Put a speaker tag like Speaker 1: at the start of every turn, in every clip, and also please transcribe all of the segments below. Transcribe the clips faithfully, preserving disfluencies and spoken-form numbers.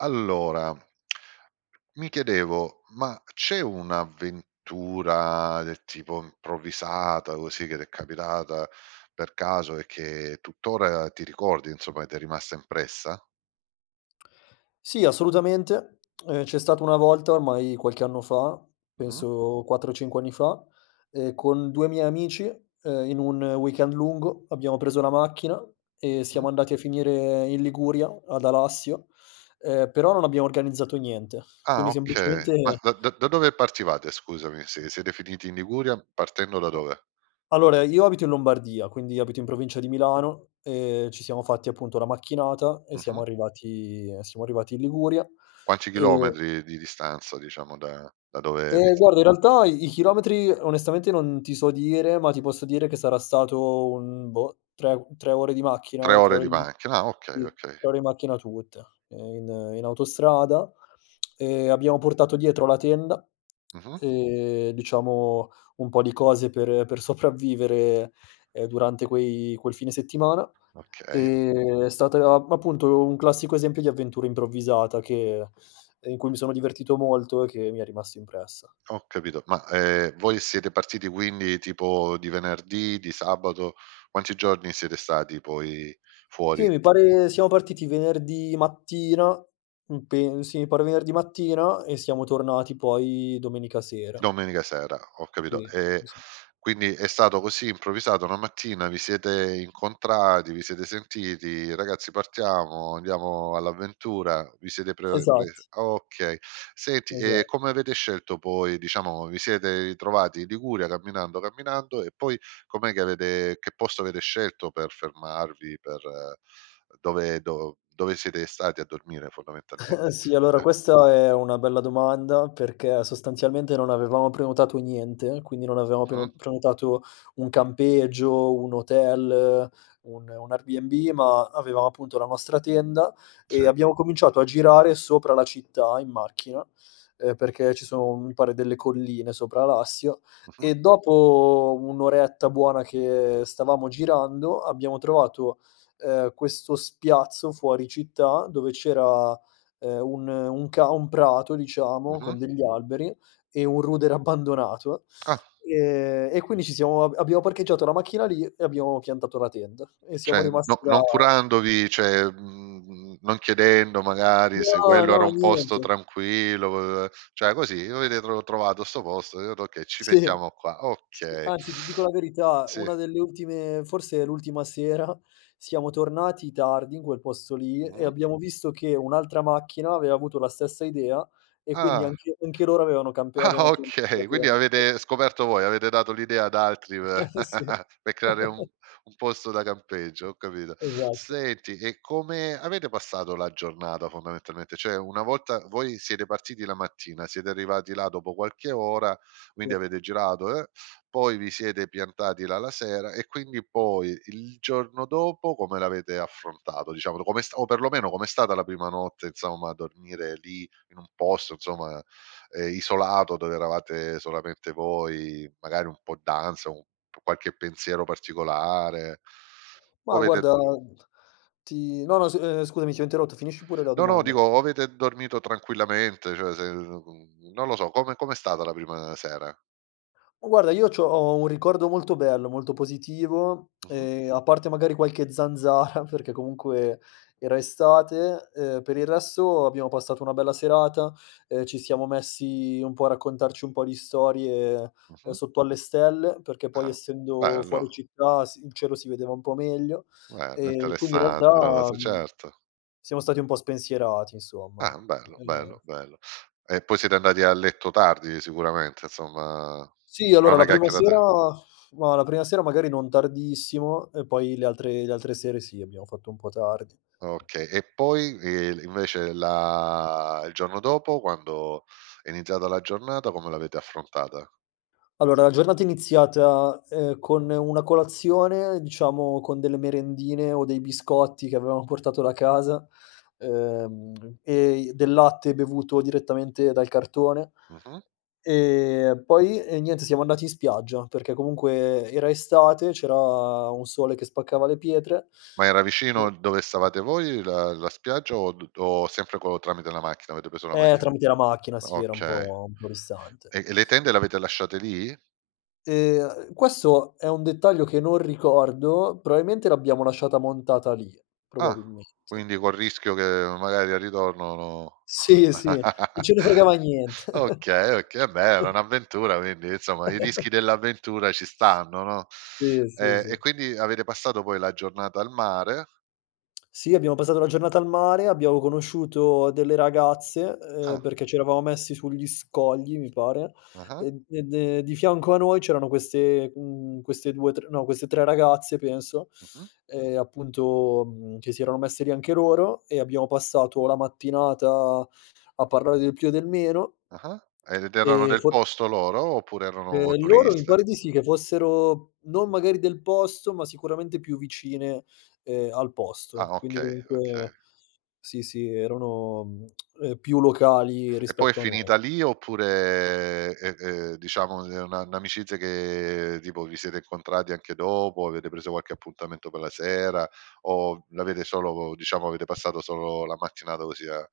Speaker 1: Allora, mi chiedevo ma c'è un'avventura, del tipo improvvisata così, che t'è capitata per caso e che tuttora ti ricordi, insomma, che t'è rimasta impressa?
Speaker 2: Sì, assolutamente. Ehm, c'è stata una volta, ormai qualche anno fa,
Speaker 1: Mh-mh.
Speaker 2: penso quattro cinque anni fa, ehm, con due miei amici, ehm, in un weekend lungo, abbiamo preso la macchina e
Speaker 1: Mh.
Speaker 2: siamo andati a finire in Liguria, ad Alassio, ehm, però non abbiamo organizzato niente.
Speaker 1: Ah,
Speaker 2: Quindi,
Speaker 1: oka ma
Speaker 2: semplicemente
Speaker 1: da da da dove partivate? Scusami, se siete finiti in Liguria partendo da dove?
Speaker 2: Allora, io abito in Lombardia, quindi abito in provincia di Milano e ci siamo fatti, appunto, una macchinata e
Speaker 1: Mh-mh.
Speaker 2: siamo arrivati e siamo arrivati in Liguria,
Speaker 1: Quanti
Speaker 2: e
Speaker 1: chilometri di distanza, diciamo da da dove vi
Speaker 2: Ehm,
Speaker 1: s
Speaker 2: guarda in realtà i i chilometri onestamente non ti so dire, ma ti posso dire che sarà stato un, boh, tre u tre ore di
Speaker 1: tre
Speaker 2: macchina, tre o
Speaker 1: ore di
Speaker 2: [unintelligible]
Speaker 1: macchina, ah okay,
Speaker 2: tre
Speaker 1: okay.
Speaker 2: ore in macchina tutte, ehm, in in autostrada, ehm, abbiamo portato dietro la tenda
Speaker 1: Mh-mh.
Speaker 2: e, diciamo, un po' di cose per per sopravviviere, ehm, durante quei quel fine settimana.
Speaker 1: Okay.
Speaker 2: Ehm, è state a appunto un classico esempio di avventura improvvisata, che ehm, in cui mi sono divertito molto e che mi è rimasto impressa.
Speaker 1: Ho capito ma, ehm, voi siete partiti quindi tipo di venerdì, di sabato? Quanti giorni siete stati poi
Speaker 2: Sì,
Speaker 1: fuori?
Speaker 2: mi pare siamo partiti venerdì mattina, mhmm, pen sì mi pare venerdì mattina, e siamo tornati poi domenica sera.
Speaker 1: Domenica sera, ho capito,
Speaker 2: Sì.
Speaker 1: ehm,
Speaker 2: Sì, sì.
Speaker 1: quindi è stato così improvvisato una mattina, vi siete incontrati, vi siete sentiti: "Ragazzi partiamo, andiamo all'avventura." Vi siete pre uhm, pres
Speaker 2: Esatt
Speaker 1: okay. Senti,
Speaker 2: Esa
Speaker 1: e come avete scelto poi diciamo, vi siete itrovati i Liguria camminando, camminando, e poi com'è che avete che posto avere scelto per fermarvi, per uhm, dove do dove siete stati a dormire, fondamentalmente?
Speaker 2: Sì, allora
Speaker 1: Eh.
Speaker 2: questa è una bella domanda perché sostanzialmente non avevamo prenotato niente, quindi non avevamo preno
Speaker 1: Mh.
Speaker 2: prenotato un campeggio, un hotel, un un Airbnb ma avevamo, appunto, la nostra tenda e
Speaker 1: Sì.
Speaker 2: abbiamo cominciato a girare sopra la città in macchina, ehm, perché ci sono, mi pare, delle colline sopra Alassio,
Speaker 1: Mh-mh.
Speaker 2: e dopo un oretta buona che stavamo girando abbiamo trovato, ehm, questo spiazzo fuori città dove c'era, ehm, un un ca un prato, diciamo, con
Speaker 1: Mh-mh.
Speaker 2: degli alberi e un rudere abbandonato,
Speaker 1: Ah.
Speaker 2: ehm, e quindi ci siamo ab abbiamo parcheggiato la macchina lì e abbiamo piantato la tenda, e siamo
Speaker 1: ceh, n
Speaker 2: rimasti
Speaker 1: no
Speaker 2: là
Speaker 1: non curandovi ceh, mhmm, mhmm, non chiedendo magari se
Speaker 2: No,
Speaker 1: quello era
Speaker 2: no,
Speaker 1: un posto
Speaker 2: niente.
Speaker 1: tranquillo, uhm, ceh, così, avete tro trovato 'sto posto, [unintelligible] "Okay, ci
Speaker 2: Sì,
Speaker 1: mettiamo qua."
Speaker 2: sì.
Speaker 1: Okay.
Speaker 2: Anzi, ti dico la verità,
Speaker 1: Sì.
Speaker 2: una delle ultime forse l'ultima sera, siamo tornati tardi in quel posto lì e
Speaker 1: Mh-mh.
Speaker 2: abbiamo visto che un'altra macchina aveva avuto la stessa idea, e quindi
Speaker 1: Ah.
Speaker 2: anche anche loro avevano campe
Speaker 1: Ah,
Speaker 2: avevano pian
Speaker 1: okay. Quindi
Speaker 2: [unintelligible]
Speaker 1: avete scoperto voi, avete dato l'idea ad altri pe
Speaker 2: Eh, sì!
Speaker 1: pe' creare un un posto da campeggio, ho capito.
Speaker 2: Esatto.
Speaker 1: Senti, e come avete passato la giornata fondamentalmente? ceh, una volta voi siete partiti la mattina, siete arrivati là dopo qualche ora, quindi avete girato, eh, poi vi siete piantati là la sera e quindi poi, il giorno dopo, come l'avete affrontato? Diciamolo, com'è sta o perlomeno com'è stata la prima notte, inzomma, a dormire lì in un posto, inzomma, ehm, isolato dove eravate solamente voi? Magari un po' ansa, o u p qualche pensiero particolare? O
Speaker 2: Mah,
Speaker 1: avete
Speaker 2: guarda ti no, no s ehm, scusami ti ho interrotto, finisci pure la
Speaker 1: No, no,
Speaker 2: domanda.
Speaker 1: dico, o avete dormito tranquillamente, cioè se non lo so, come com'è stata la prima sera?
Speaker 2: U guarda, io c'ho ho un ricordo molto bello, molto positivo,
Speaker 1: Mh-mh.
Speaker 2: e a parte magari qualche zanzara, perché comunque era estate, ehm, per il resto abbiamo passato una bella serata, ehm, ci siamo messi un po' a raccontarci un po' di storie, ehm,
Speaker 1: Mh-mh.
Speaker 2: sotto alle stelle perché, poi
Speaker 1: Ah,
Speaker 2: essendo fuori
Speaker 1: bello.
Speaker 2: città si il cielo si vedeva un po' meglio,
Speaker 1: Bello,
Speaker 2: ehm, quindi in
Speaker 1: interessante una
Speaker 2: realtà,
Speaker 1: cosa
Speaker 2: mhmm,
Speaker 1: certo.
Speaker 2: siamo stati un po' spensierati, insomma.
Speaker 1: Ah bello,
Speaker 2: Uhm
Speaker 1: bello, bello. E poi siete andati a letto tardi sicuramente, insomma,
Speaker 2: Sì,
Speaker 1: fra
Speaker 2: allora la
Speaker 1: una
Speaker 2: prima
Speaker 1: chiacchierata
Speaker 2: sera
Speaker 1: e
Speaker 2: mah, la prima sera magari non tardissimo, e poi le altre le altre sere, sì, abbiamo fatto un po' tardi.
Speaker 1: Okay, e poi, ehm, l invece, la il giorno dopo quando è iniziata la giornata come l'avete affrontata?
Speaker 2: Allora, la giornata è iniziata, ehm, con una colazione, diciamo con delle merendine o dei biscotti che avevamo portato da casa, uhm, e i del latte bevuto direttamente dal cartone,
Speaker 1: Mh-mh.
Speaker 2: ehm, poi e niente siamo andati in spiaggia, perché comunque era estate, c'era un sole che spaccava le pietre
Speaker 1: Ma era vicino
Speaker 2: [unintelligible]
Speaker 1: il dove stavate voi la la spiaggia? O d d o sempre co tramite la macchina? Avete preso la
Speaker 2: Eh,
Speaker 1: macchia lì?
Speaker 2: tramite la macchina si era un
Speaker 1: Okay,
Speaker 2: po' un po' distante.
Speaker 1: e e le tende le avete lasciate lì?
Speaker 2: Ehm, questo è un dettaglio che non ricordo, proailmente l'abbiamo lasciata montata lì,
Speaker 1: Ah,
Speaker 2: probabilmente.
Speaker 1: quindi col rischio che magari al ritorno no
Speaker 2: Sì, sì. Non ce ne fregava nient
Speaker 1: okay, oka eh beh, era un'avventura quindi, insomma, i rischi dell'avventura ci stanno, no?
Speaker 2: Sì, sì,
Speaker 1: E e
Speaker 2: sì.
Speaker 1: quindi avete passato poi la giornata al mare.
Speaker 2: Sì, abbiamo passato la giornata al mare, abbiamo conosciuto delle ragazze, ehm,
Speaker 1: Ah.
Speaker 2: perché ci eravamo messi sugli scogli, mi pare,
Speaker 1: Ah-ah.
Speaker 2: ed e de di fianco a noi c'erano queste mhmm, queste due, tr no, queste tre ragazze penso,
Speaker 1: Mh-mh.
Speaker 2: e appunto, mhmm, che si erano messe lì anche loro, e abbiamo passato la mattinata a parlare del più e del meno
Speaker 1: Ah-ah. Ed erano
Speaker 2: ehm,
Speaker 1: del
Speaker 2: for
Speaker 1: posto loro? Oppure erano
Speaker 2: Ehm, loro mi
Speaker 1: turiste?
Speaker 2: pare di sì che fossero non magari del posto, ma sicuramente più vicine, ehm, al posto
Speaker 1: Ah
Speaker 2: quindi
Speaker 1: okay, okay.
Speaker 2: comunque sì, sì, erano, mhmm, uhm, più locali
Speaker 1: E poi è
Speaker 2: rispetto a noi.
Speaker 1: finita lì oppure, ehm, ehm, diciamo è un'a n'amicizia che, tipo, vi siete incontrati anche dopo? Avete preso qualche appuntamento pe' la sera? O l'avete solo diciamo, avete passato solo la mattinata così a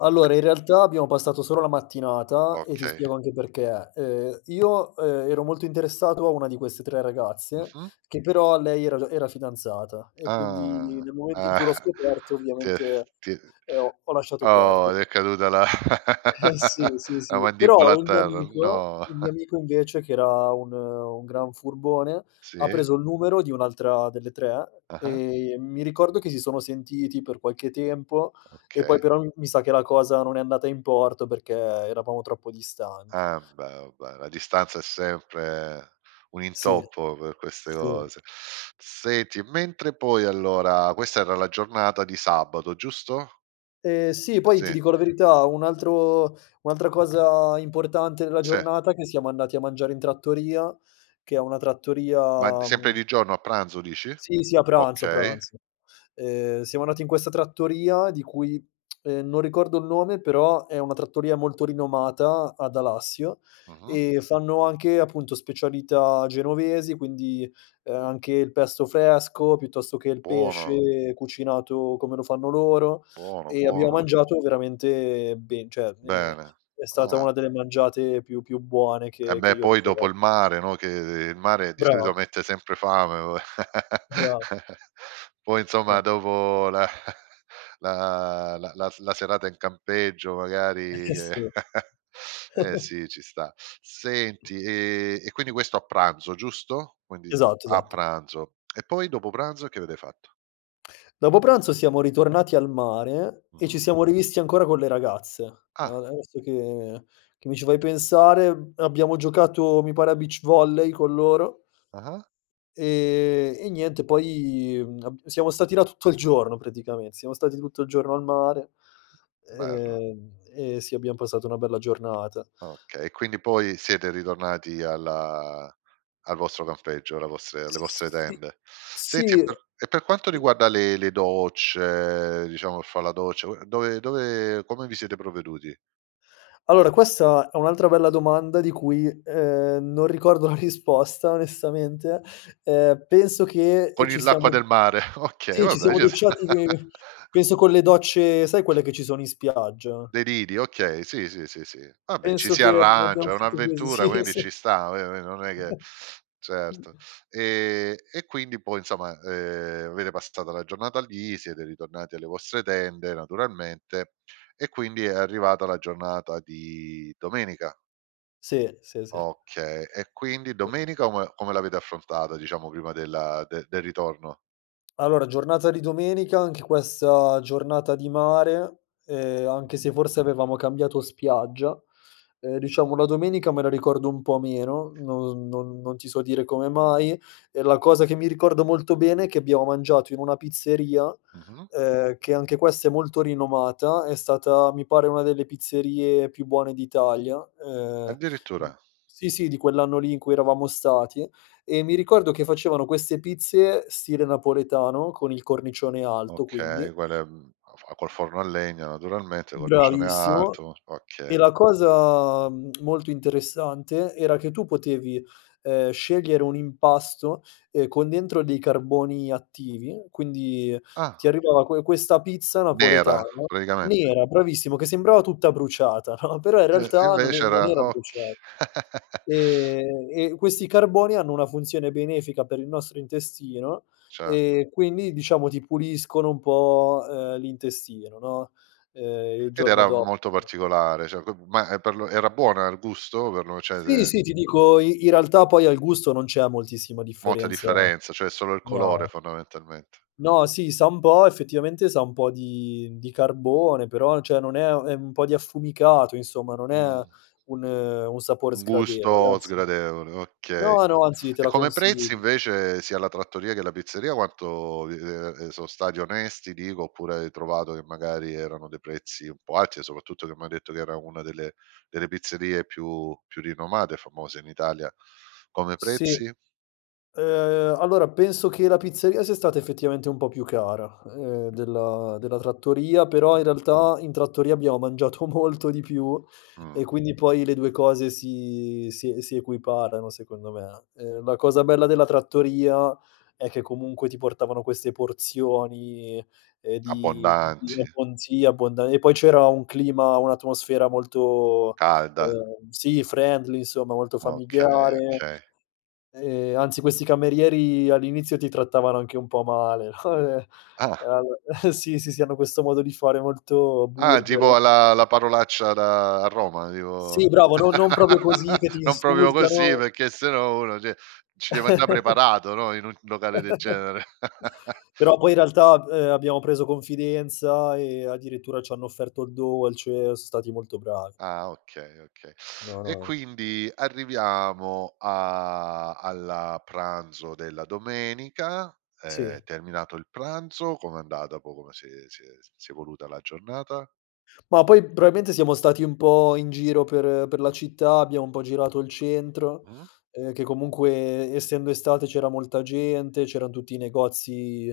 Speaker 2: Allora, in realtà abbiamo passato solo la mattinata, e ti
Speaker 1: Okay.
Speaker 2: spiego anche perché: ehm, io, ehm, ero molto interessato a una di queste tre ragazze,
Speaker 1: Mh-mh.
Speaker 2: che però lei era già era fidanzata, e quindi
Speaker 1: Ah,
Speaker 2: nel momento in
Speaker 1: ah,
Speaker 2: cui l'ho scoperto
Speaker 1: ti è
Speaker 2: ovviamente,
Speaker 1: ti, uhm
Speaker 2: ehm, ho ho lasciato
Speaker 1: oh! ti
Speaker 2: perdere.
Speaker 1: è caduta la
Speaker 2: Eh, sì, sì,
Speaker 1: la
Speaker 2: sì.
Speaker 1: mandibola
Speaker 2: Però,
Speaker 1: a
Speaker 2: il mio
Speaker 1: terra!
Speaker 2: amico
Speaker 1: No!
Speaker 2: il mio amico invece, che era un un gran furbone, ha
Speaker 1: Sì.
Speaker 2: preso il numero di un'altra delle tre,
Speaker 1: Ah-ah.
Speaker 2: e mi ricordo che si sono sentiti per qualche tempo e poi
Speaker 1: Okay.
Speaker 2: però, mhmm, mi sa che la cosa non è andata in porto perché eravamo troppo distanti.
Speaker 1: Ambè, u beh, la distanza è sempre un
Speaker 2: Sì.
Speaker 1: intoppo per queste
Speaker 2: Sì.
Speaker 1: cose. Senti, mentre poi allora questa era la giornata di sabato, giusto?
Speaker 2: Ehm, sì poi, ti
Speaker 1: Sì.
Speaker 2: dico la verità, un altro un'altra cosa importante nella
Speaker 1: Se.
Speaker 2: giornata è che siamo andati a mangiare in trattoria, che è una
Speaker 1: Ma d
Speaker 2: trattoria,
Speaker 1: sempre
Speaker 2: mhmm
Speaker 1: di giorno a pranzo, dici?
Speaker 2: Sì, sì a pranzo, a
Speaker 1: Okay.
Speaker 2: pranzo. Ehm, siamo andati in questa trattoria di cui, ehm, non ricordo il nome però è una trattoria molto rinomata ad Alassio,
Speaker 1: Mh-mh.
Speaker 2: e fanno anche, appunto, specialità genovesi quindi, ehm, anche il pesto fresco, piuttosto che il
Speaker 1: Buono.
Speaker 2: pesce cucinato come lo fanno loro
Speaker 1: Buono,
Speaker 2: e abbiamo
Speaker 1: buono.
Speaker 2: mangiato veramente ben ceh, ehm,
Speaker 1: Bene.
Speaker 2: è stata
Speaker 1: Ah.
Speaker 2: una delle mangiate più più buone che che
Speaker 1: Embè,
Speaker 2: io
Speaker 1: poi dopo
Speaker 2: ricor
Speaker 1: il mare, no, che il mare di solito
Speaker 2: Brava.
Speaker 1: mette sempre fame uo
Speaker 2: Bravo.
Speaker 1: poi, insomma,
Speaker 2: [unintelligible]
Speaker 1: dopo la la la la s la serata in campeggio,
Speaker 2: Eh,
Speaker 1: magari
Speaker 2: eh,
Speaker 1: che
Speaker 2: sì.
Speaker 1: eh sì, ci sta. Senti, ehm, e quindi questo a pranzo, giusto? Quindi
Speaker 2: Esatto,
Speaker 1: a
Speaker 2: esatto.
Speaker 1: pranzo, e poi dopo pranzo? Che avete fatto?
Speaker 2: Dopo pranzo siamo ritornati al mare e
Speaker 1: Mh-mh.
Speaker 2: ci siamo rivisti ancora con le ragazze. A
Speaker 1: Ah.
Speaker 2: adesso che che mi ci fai pensare, abbiamo giocato, mi pare a beach volley con loro.
Speaker 1: Ah-ah.
Speaker 2: E e niente poi abb siamo stati là tutto il giorno praticame siamo stati tutto il giorno al mare,
Speaker 1: Bello.
Speaker 2: ehm, e sì, abbiam passato una bella giornata.
Speaker 1: Okay, quindi poi siete ritornati alla al vostro campeggio, alla vostre alle vostre
Speaker 2: Si,
Speaker 1: tende. Senti e
Speaker 2: si.
Speaker 1: per e per quanto riguarda le le docce diciamo per fa' la doccia, dove dove come vi siete provveduti?
Speaker 2: Allora, questa è un altra bella domanda di cui, ehm, non ricordo la risposta onestamente, ehm, penso che, ehm,
Speaker 1: Con
Speaker 2: ci
Speaker 1: il l'acqua
Speaker 2: siamo
Speaker 1: del mare, okay,
Speaker 2: sì ci
Speaker 1: vabbè
Speaker 2: siamo
Speaker 1: gius
Speaker 2: docciati che penso con le docce sai quelle che ci sono in spiaggia?
Speaker 1: Dei lidi, okay, sì, sì, sì, sì. Vabbè, ci
Speaker 2: Penso
Speaker 1: si
Speaker 2: che l'abbiam
Speaker 1: arrangia, è
Speaker 2: fatta cos
Speaker 1: un'avventura
Speaker 2: Sì,
Speaker 1: quindi
Speaker 2: sì.
Speaker 1: ci sta, [unintelligible] non è che, certo, ehm, e quindi poi insoma, ehm, avete passato la giornata lì, siete ritornati alle vostre tende naturalmente e quindi è arrivata la giornata di domenica.
Speaker 2: Sì, sì, sì.
Speaker 1: Okay, e quindi domenica ome come l'avete affrontata, diciamo prima della de del ritorno?
Speaker 2: Allora, giornata di domenica anche questa giornata di mare, ehm, anche
Speaker 1: Mh-mh.
Speaker 2: se forse avevamo cambiato spiaggia. Ehm, diciamo la domenica me la ricordo un po' meno, non non non ti so dire come mai e la cosa che mi ricordo molto bene è che abbiamo mangiato in una pizzeria,
Speaker 1: Mh-mh.
Speaker 2: ehm, che anche questa è molto rinomata, è stata mi pare una delle pizzerie più buone d'Italia, ehm
Speaker 1: Addirittura?
Speaker 2: sì, sì, di quell'anno lì in cui eravamo stati e mi ricordo che facevano queste pizze stile napoletano, con il cornicione alto quindi.
Speaker 1: Okay quelle, mhmm, a fa col forno a legno naturalmente, cornicione
Speaker 2: Bravissimo
Speaker 1: alto,
Speaker 2: e
Speaker 1: okay.
Speaker 2: la cosa molto interessante era che tu potevi, ehm, scegliere un impasto, ehm, con dentro dei carboni attivi, quindi ti
Speaker 1: Ah.
Speaker 2: arrivava que questa pizza
Speaker 1: Nera
Speaker 2: napoletana
Speaker 1: praticamente.
Speaker 2: nera, bravissimo, che sembrava tutta bruciata, no? Però in
Speaker 1: Eh,
Speaker 2: realtà non e
Speaker 1: invece era
Speaker 2: non era
Speaker 1: ok
Speaker 2: brucia e e questi carboni hanno una funzione benefica per il nostro intestino
Speaker 1: Certo.
Speaker 2: e quindi diciamo ti puliscono un po', ehm, l'intestino, no, ehm, Il
Speaker 1: Ed
Speaker 2: giorno
Speaker 1: era
Speaker 2: do
Speaker 1: molto
Speaker 2: [unintelligible]
Speaker 1: particolare ceh, dop ma per lo era buona il gusto, per lo ceh,:
Speaker 2: Sì,
Speaker 1: se
Speaker 2: sì, ti dico, i in realtà poi al gusto non c'è moltissima
Speaker 1: Molta
Speaker 2: differenza,
Speaker 1: differenza ceh solo il colore
Speaker 2: no.
Speaker 1: fondamentalmente.
Speaker 2: No, sì, sa un po' effettivamente sa un po' di di carbone però ceh non è è un po' di affumicato, insomma non è
Speaker 1: Mh.
Speaker 2: un un sapore
Speaker 1: Un
Speaker 2: sgradevole,
Speaker 1: gusto
Speaker 2: anzi
Speaker 1: sgradevole, okay,
Speaker 2: No, no, anzi te
Speaker 1: e
Speaker 2: la
Speaker 1: come prezzi
Speaker 2: consiglio.
Speaker 1: invece sia la trattoria che la pizzeria quanto di i ehm, so' stati onesti dico oppure hai trovato che magari erano dei prezzi un po' alti, e soprattutto che m'hai detto che era una delle delle pizzerie più più rinomate e famose in Italia, come
Speaker 2: Sì,
Speaker 1: prezzi?
Speaker 2: ehm, allora penso che la pizzeria sia stata effettivamente un po' più cara, ehm, della della trattoria però
Speaker 1: Mh-mh.
Speaker 2: in realtà in trattoria abbiamo mangiato molto di più
Speaker 1: Mh-mh.
Speaker 2: e quindi poi le due cose si si si equiparano, secondo me. Ehm, la cosa bella della trattoria è che comunque ti portavano queste porzioni, ehm, di di
Speaker 1: Abbondanti.
Speaker 2: un'abbon sì, abbondan e poi c'era un clima, un'atmosfera molto,
Speaker 1: Calda.
Speaker 2: ehm, sì friendly, insomma molto
Speaker 1: Okay,
Speaker 2: familiare,
Speaker 1: okay.
Speaker 2: ehm, anzi questi camerieri all'inizio ti trattavano anche un po' male.
Speaker 1: Ah.
Speaker 2: Al sì, sì, sì, hanno questo modo di fare molto
Speaker 1: Ah, tipo
Speaker 2: burbero.
Speaker 1: a la la parolaccia da a Roma, tipo
Speaker 2: Sì, bravo, no non propio così che ti
Speaker 1: non propio così,
Speaker 2: insultano.
Speaker 1: perchè se no uno ceh, ci deve anda' preparato, no, in un locale del genere.
Speaker 2: Però poi in realtà, uhm, abbiamo preso confidenza e addirittura c'hanno offerto il dolce, so' stati molto bravi.
Speaker 1: Ah okay, okay.
Speaker 2: No,
Speaker 1: E
Speaker 2: no, no.
Speaker 1: quindi arriviamo a alla pranzo della domenica,
Speaker 2: Sì.
Speaker 1: ehm, terminato il pranzo, com'è andata po come si è si è si è evoluta la giornata?
Speaker 2: Ma poi probaimente siamo stati un po' in giro per per la città, abbiamo un po' girato il centro,
Speaker 1: Mh.
Speaker 2: ehm, che comunque essendo estate c'era molta gente, c'eran tutti i negozi,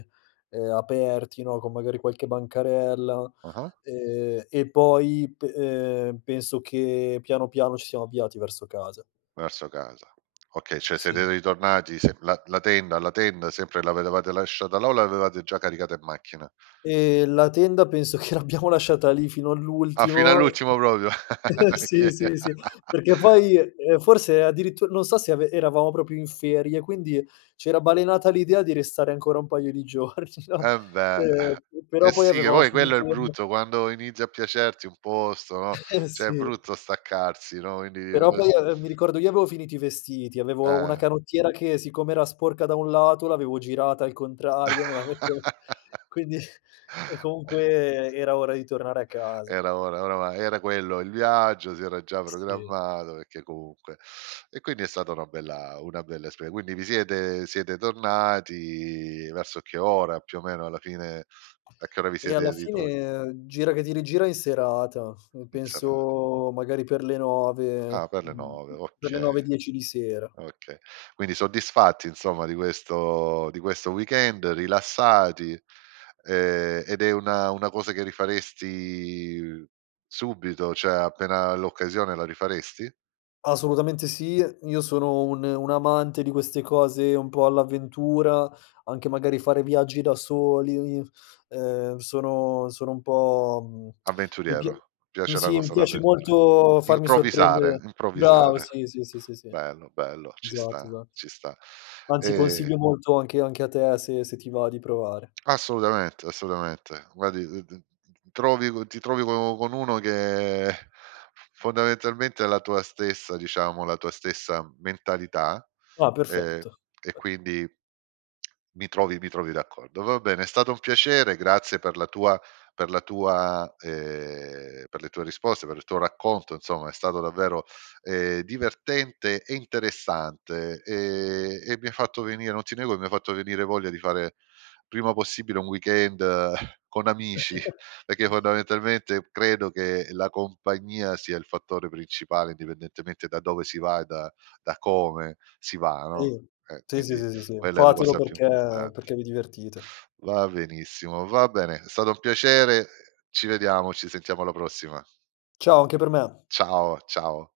Speaker 2: ehm, aperti, no, con magari qualche bancarella,
Speaker 1: Ah-ah.
Speaker 2: ehm, e poi p ehm, penso che piano, piano, ci siamo avviati verso casa.
Speaker 1: Verso casa. Okay, ceh siete
Speaker 2: Sì.
Speaker 1: ritornati s la la tenda la tenda, sempre avetevate lasciata là o l'avevate già caricata in macchina?
Speaker 2: Ehm, la tenda penso che l'abbiamo lasciata lì fino
Speaker 1: Ah fino
Speaker 2: all'ultimo, uhm,
Speaker 1: all'ultimo propio.
Speaker 2: sì,
Speaker 1: Oka
Speaker 2: sì, sì, perché poi, ehm, forse addirittur non so se ave eravamo propio in ferie, quindi c'era balenata l'idea di restare ancora un paio di giorni no,
Speaker 1: Eh beh,
Speaker 2: ehm,
Speaker 1: eh
Speaker 2: però poi
Speaker 1: sì, e
Speaker 2: avevamo
Speaker 1: voi quello è
Speaker 2: finito
Speaker 1: il
Speaker 2: [unintelligible]
Speaker 1: brutto, quando inizia a piacerti un posto, no,
Speaker 2: Eh
Speaker 1: ceh è
Speaker 2: sì.
Speaker 1: brutto staccarsi, no, indi
Speaker 2: Però
Speaker 1: quasi
Speaker 2: poi, ehm, mi ricordo io avevo finito i vestiti, avevo una
Speaker 1: Eh.
Speaker 2: canottiera che siccome era sporca da un lato, l'avevo girata al contrario, me la metteo quindi e comunque era ora di tornare a casa.
Speaker 1: Era, ora ora va era quello il viaggio, si era già
Speaker 2: Si.
Speaker 1: programmato, pecchè comunque e quindi è stata una bella una bella esper quindi vi siete siete tornati, verso che ora più o meno alla fine, a che ora vi
Speaker 2: Eh, alla
Speaker 1: siete ritroa
Speaker 2: fine, gira che ti rigira, in serata
Speaker 1: In serata.
Speaker 2: penso magari per le nove,
Speaker 1: Ah per le
Speaker 2: ehm,
Speaker 1: nove,
Speaker 2: per le
Speaker 1: okay,
Speaker 2: nove dieci di sera.
Speaker 1: okay, quindi soddisfatti insomma, di questo di questo weekend rilassati, ehm, ed è una una cosa che rifaresti subito, ceh appena l'occasione, la rifaresti?
Speaker 2: Assolutamente sì, io sono un un amante di queste cose un po' all'avventura, anche magari fare viaggi da soli, ehm, sono sono un po', mhmm, mi pia
Speaker 1: Avventuriero, ti
Speaker 2: mh,
Speaker 1: piace la
Speaker 2: sì, mi
Speaker 1: cosa
Speaker 2: piace
Speaker 1: d'avventura.
Speaker 2: molto farmi
Speaker 1: Improvvisare,
Speaker 2: sorprendere Bravo,
Speaker 1: improvvisare,
Speaker 2: sì, sì, sì, esatto
Speaker 1: bello, bello, ci sta,
Speaker 2: esatto,
Speaker 1: ci sta.
Speaker 2: anzi
Speaker 1: Ehm
Speaker 2: consiglio molto anche anche a te, se se ti va di provare.
Speaker 1: Assolutamente, assolutamente. Guardi d t t trovi co ti trovi con u con uno che fondamentalmente è la tua stessa, diciamo, la tua stessa mentalità,
Speaker 2: Ah
Speaker 1: ehm,
Speaker 2: perfetto.
Speaker 1: e quindi mi trovi mi trovi d'accordo. Va bene, è stato un piacere, grazie per la tua per la tua, ehm, per le tue risposte, per il tuo racconto, insomma è stato davvero, ehm, divertente e interessante, ehm, e mi hai fatto venire non ti nego, mi hai fatto venire voglia di fare prima possibile un weekend con amici, pecchè fondamentalmente credo che la compagnia sia il fattore principale, indipendentemente da dove si va, da da come si va, no,
Speaker 2: Sì,
Speaker 1: eh,
Speaker 2: sì, sì,
Speaker 1: quindi
Speaker 2: sì, sì.
Speaker 1: quella è la
Speaker 2: Fatelo
Speaker 1: cosa più
Speaker 2: perché
Speaker 1: importante.
Speaker 2: perché vi divertite.
Speaker 1: Va benissimo, va bene, è stato un piacere, ci vediamo, ci sentiamo alla prossima.
Speaker 2: Ciao, anche per me.
Speaker 1: Ciao, ciao.